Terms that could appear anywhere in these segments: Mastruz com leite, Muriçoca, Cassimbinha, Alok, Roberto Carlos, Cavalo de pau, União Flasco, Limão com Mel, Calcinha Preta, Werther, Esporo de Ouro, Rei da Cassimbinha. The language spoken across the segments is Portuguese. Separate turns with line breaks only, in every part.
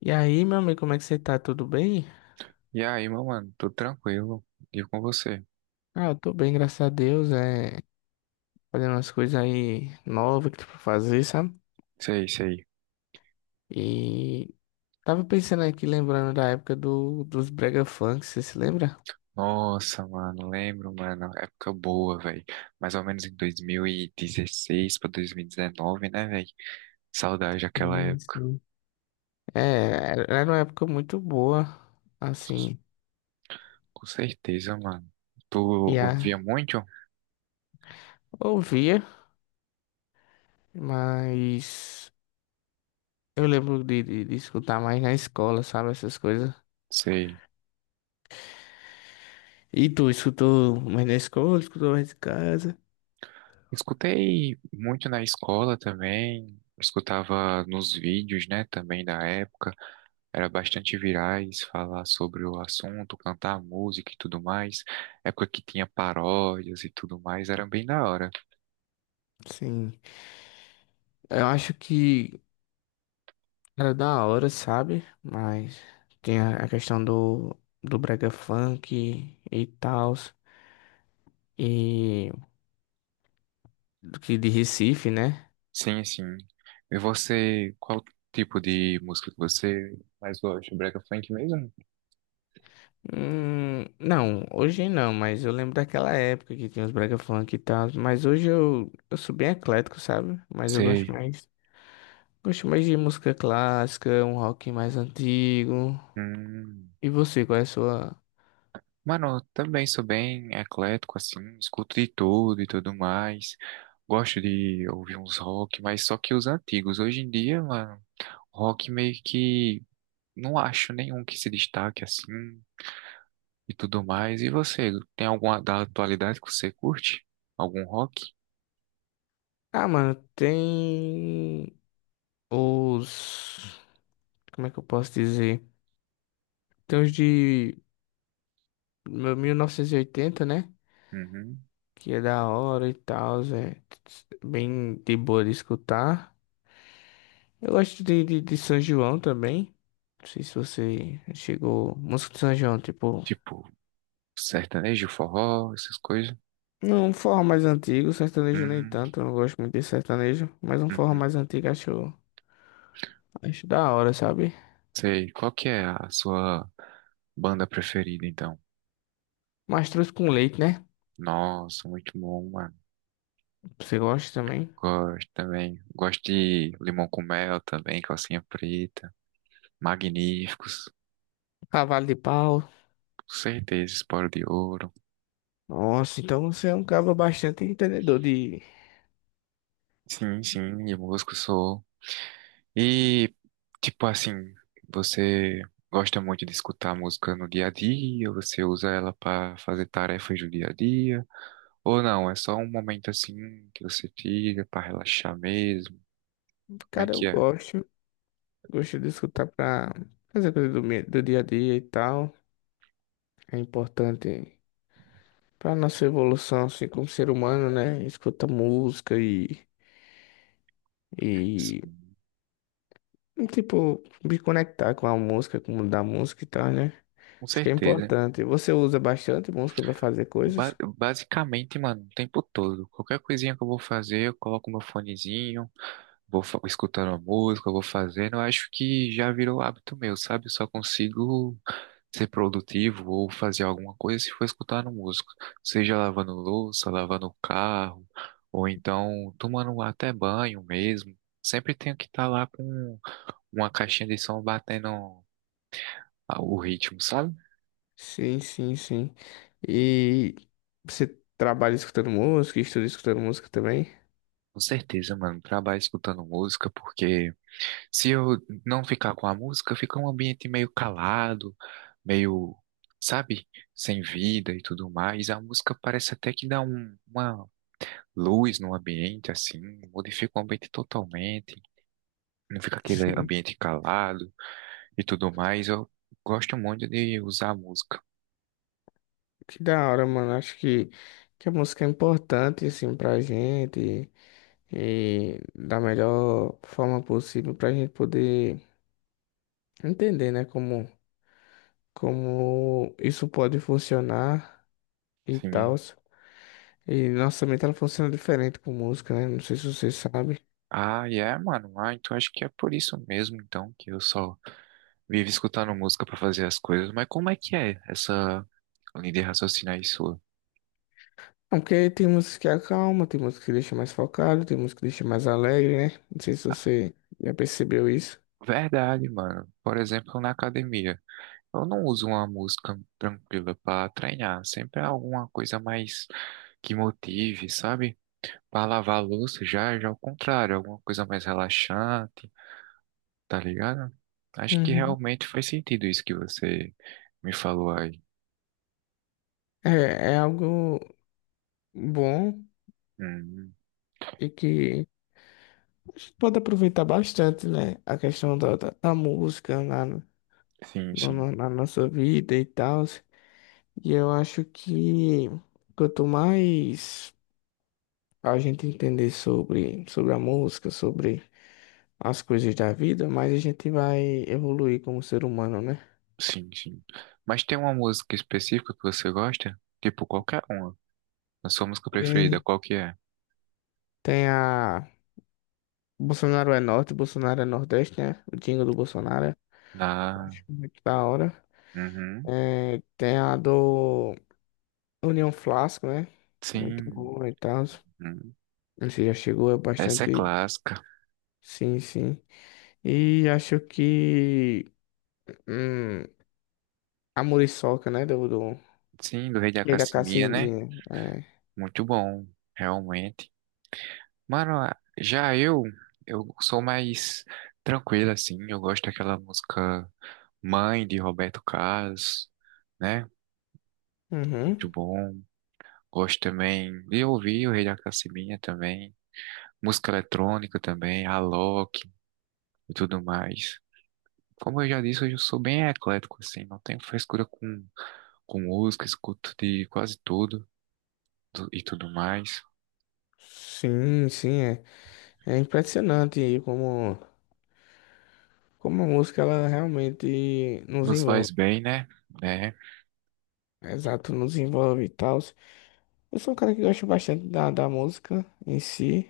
E aí, meu amigo, como é que você tá? Tudo bem?
E aí, meu mano, tudo tranquilo? E com você?
Eu tô bem, graças a Deus. Fazendo umas coisas aí novas que tem pra fazer, sabe?
Sei, sei.
E tava pensando aqui, lembrando dos Brega Funk, você se lembra?
Nossa, mano, lembro, mano, época boa, velho. Mais ou menos em 2016 pra 2019, né, velho? Saudade daquela
Sim,
época.
sim. É, era uma época muito boa,
Com,
assim,
com certeza, mano. Tu
e
ouvia
a
muito?
ouvia, mas eu lembro de escutar mais na escola, sabe, essas coisas.
Sei.
E tu escutou mais na escola, escutou mais de casa?
Escutei muito na escola também. Escutava nos vídeos, né, também da época. Era bastante virais, falar sobre o assunto, cantar música e tudo mais. Época que tinha paródias e tudo mais, era bem da hora.
Sim, eu acho que era da hora, sabe? Mas tem a questão do, do brega funk e tal, e do que de Recife, né?
Sim, sim. E você, qual tipo de música que você mais gosta? Brega funk mesmo?
Não, hoje não, mas eu lembro daquela época que tinha os brega funk e tal, mas hoje eu sou bem eclético, sabe? Mas
Sei.
gosto mais de música clássica, um rock mais antigo.
Hum.
E você, qual é a sua?
Mano, eu também sou bem eclético, assim, escuto de tudo e tudo mais. Gosto de ouvir uns rock, mas só que os antigos. Hoje em dia, mano, rock meio que não acho nenhum que se destaque assim. E tudo mais. E você, tem alguma da atualidade que você curte? Algum rock?
Ah, mano, os, como é que eu posso dizer? Tem os de Meu 1980, né?
Uhum.
Que é da hora e tal, é bem de boa de escutar. Eu gosto de São João também. Não sei se você chegou. Música de São João, tipo.
Tipo, sertanejo, forró, essas coisas?
Não, um forró mais antigo, sertanejo nem
Uhum.
tanto, eu não gosto muito de sertanejo, mas um forró
Uhum.
mais antigo acho, acho da hora, sabe?
Sei, qual que é a sua banda preferida, então?
Mastruz com leite, né?
Nossa, muito bom, mano.
Você gosta também?
Gosto também. Gosto de Limão com Mel também, Calcinha Preta. Magníficos.
Cavalo de pau.
Com certeza, Esporo de Ouro.
Nossa, então você é um cara bastante entendedor de.
Sim, sim, e músico sou. E, tipo assim, você gosta muito de escutar música no dia a dia? Você usa ela para fazer tarefas do dia a dia? Ou não, é só um momento assim que você tira para relaxar mesmo? Como é
Cara, eu
que é?
gosto. Gosto de escutar pra fazer coisa do dia a dia e tal. É importante pra nossa evolução, assim, como ser humano, né? Escuta música e,
Assim,
tipo, me conectar com a música, com o mundo da música e tal, né?
com
Acho que é
certeza.
importante. Você usa bastante música pra fazer coisas?
Basicamente, mano, o tempo todo. Qualquer coisinha que eu vou fazer, eu coloco meu fonezinho. Vou escutando a música, vou fazendo. Eu acho que já virou hábito meu, sabe? Eu só consigo ser produtivo ou fazer alguma coisa se for escutando música. Seja lavando louça, lavando o carro, ou então tomando até banho mesmo. Sempre tenho que estar lá com uma caixinha de som batendo o ritmo, sabe?
Sim, sim, sim. E você trabalha escutando música, estuda escutando música também?
Com certeza, mano. Trabalho escutando música porque. Se eu não ficar com a música, fica um ambiente meio calado, meio, sabe, sem vida e tudo mais. A música parece até que dá uma luz no ambiente, assim, modifica o ambiente totalmente. Não fica aquele
Sim.
ambiente calado e tudo mais. Eu gosto muito de usar a música.
Que da hora, mano. Que a música é importante, assim, pra gente. E da melhor forma possível para a gente poder entender, né, como isso pode funcionar e tal.
Sim.
E nossa mente ela funciona diferente com música, né? Não sei se você sabe.
Ah, e é, mano. Ah, então acho que é por isso mesmo, então, que eu só vivo escutando música pra fazer as coisas. Mas como é que é essa linha de raciocínio aí sua?
Não, porque tem músicas que acalma, tem músicas que deixa mais focado, tem músicas que deixa mais alegre, né? Não sei se você já percebeu isso.
Verdade, mano. Por exemplo, na academia, eu não uso uma música tranquila pra treinar. Sempre é alguma coisa mais que motive, sabe? Pra lavar a louça já, já ao contrário, alguma coisa mais relaxante, tá ligado? Acho que
Uhum.
realmente faz sentido isso que você me falou aí.
É, é algo bom
Hum,
e que a gente pode aproveitar bastante, né? A questão da música lá.
sim, sim,
Na nossa vida e tal. E eu acho que quanto mais a gente entender sobre a música, sobre as coisas da vida, mais a gente vai evoluir como ser humano, né?
sim, sim. Mas tem uma música específica que você gosta? Tipo, qualquer uma. A sua música preferida,
Tem,
qual que é?
tem a. Bolsonaro é norte, Bolsonaro é nordeste, né? O jingle do Bolsonaro.
Na.
Acho muito da hora.
Uhum.
É, tem a do União Flasco, né? Muito
Sim.
boa e tal.
Hum.
Você já chegou, é
Essa é
bastante.
clássica.
Sim, sim. E acho que. Hum, a Muriçoca, né?
Sim, do Rei da
E da
Cassimbinha, né?
Cassimbinha. É.
Muito bom, realmente. Mano, já eu sou mais tranquilo, assim. Eu gosto daquela música Mãe, de Roberto Carlos, né? Muito
Uhum.
bom. Gosto também de ouvir o Rei da Cassimbinha também. Música eletrônica também, Alok e tudo mais. Como eu já disse, hoje eu sou bem eclético, assim. Não tenho frescura com música, escuto de quase tudo e tudo mais.
Sim, sim, é. É impressionante como, como a música ela realmente nos
Nos faz
envolve.
bem, né? É.
Exato, nos envolve e tal. Eu sou um cara que gosta bastante da música em si.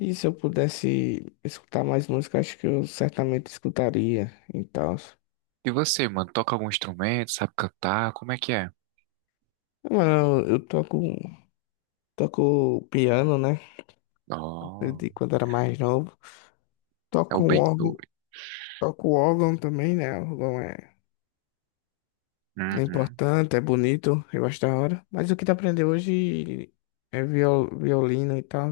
E se eu pudesse escutar mais música, acho que eu certamente escutaria e tal.
E você, mano, toca algum instrumento, sabe cantar? Como é que é?
Mano, toco piano, né?
Oh,
Aprendi quando era mais novo.
é o
Toco o
bem
órgão,
doido.
toco o órgão também, né? O órgão é
Uhum.
importante, é bonito, eu gosto da hora. Mas o que tu aprendeu hoje é violino e tal.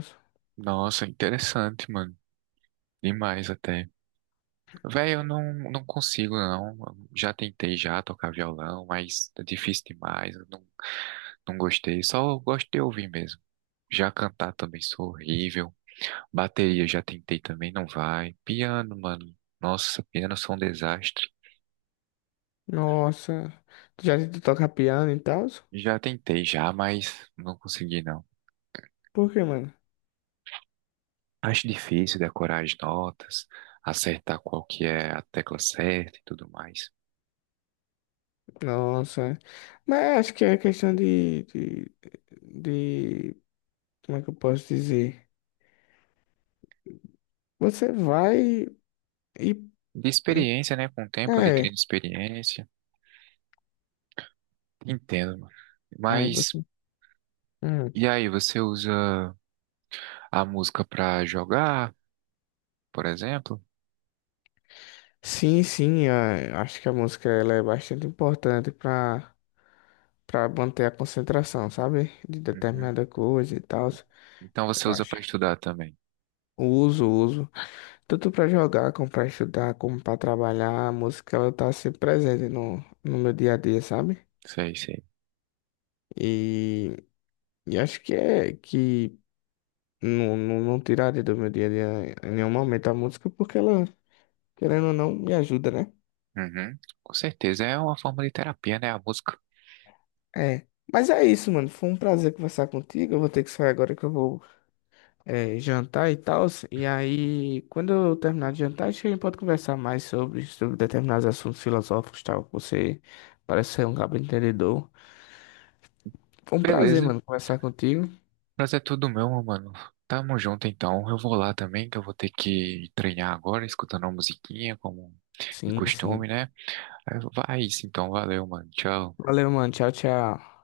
Nossa, interessante, mano. Demais até. Velho, eu não consigo, não. Já tentei já tocar violão, mas é difícil demais. Eu não gostei. Só eu gosto de ouvir mesmo. Já cantar também sou horrível. Bateria já tentei também, não vai. Piano, mano. Nossa, piano sou um desastre.
Nossa, tu toca piano e tal?
Já tentei já, mas não consegui não.
Por quê, mano?
Acho difícil decorar as notas, acertar qual que é a tecla certa e tudo mais.
Nossa, mas acho que é questão de como é que eu posso dizer? Você vai e,
De experiência, né? Com o tempo,
é,
adquirindo experiência. Entendo, mano.
aí
Mas,
você, hum.
e aí, você usa a música pra jogar, por exemplo?
Sim, sim, acho que a música ela é bastante importante para manter a concentração, sabe? De
Uhum.
determinada coisa e tal,
Então você
eu
usa
acho.
pra estudar também.
Uso, uso. Tanto para jogar, como para estudar, como para trabalhar, a música ela tá sempre presente no meu dia a dia, sabe?
Sei, sei.
E, e acho que não tiraria do meu dia a dia em nenhum momento a música, porque ela, querendo ou não, me ajuda, né?
Uhum. Com certeza, é uma forma de terapia, né? A música.
É. Mas é isso, mano. Foi um prazer conversar contigo. Eu vou ter que sair agora que eu vou jantar e tal. E aí, quando eu terminar de jantar, acho que a gente pode conversar mais sobre determinados assuntos filosóficos e tal. Você parece ser um cabo entendedor. Foi um prazer,
Beleza.
mano, conversar contigo.
Prazer é todo meu, meu mano. Tamo junto então. Eu vou lá também, que eu vou ter que treinar agora, escutando uma musiquinha, como de
Sim, sim.
costume, né? Vai isso então, valeu, mano. Tchau.
Valeu, mano. Tchau, tchau.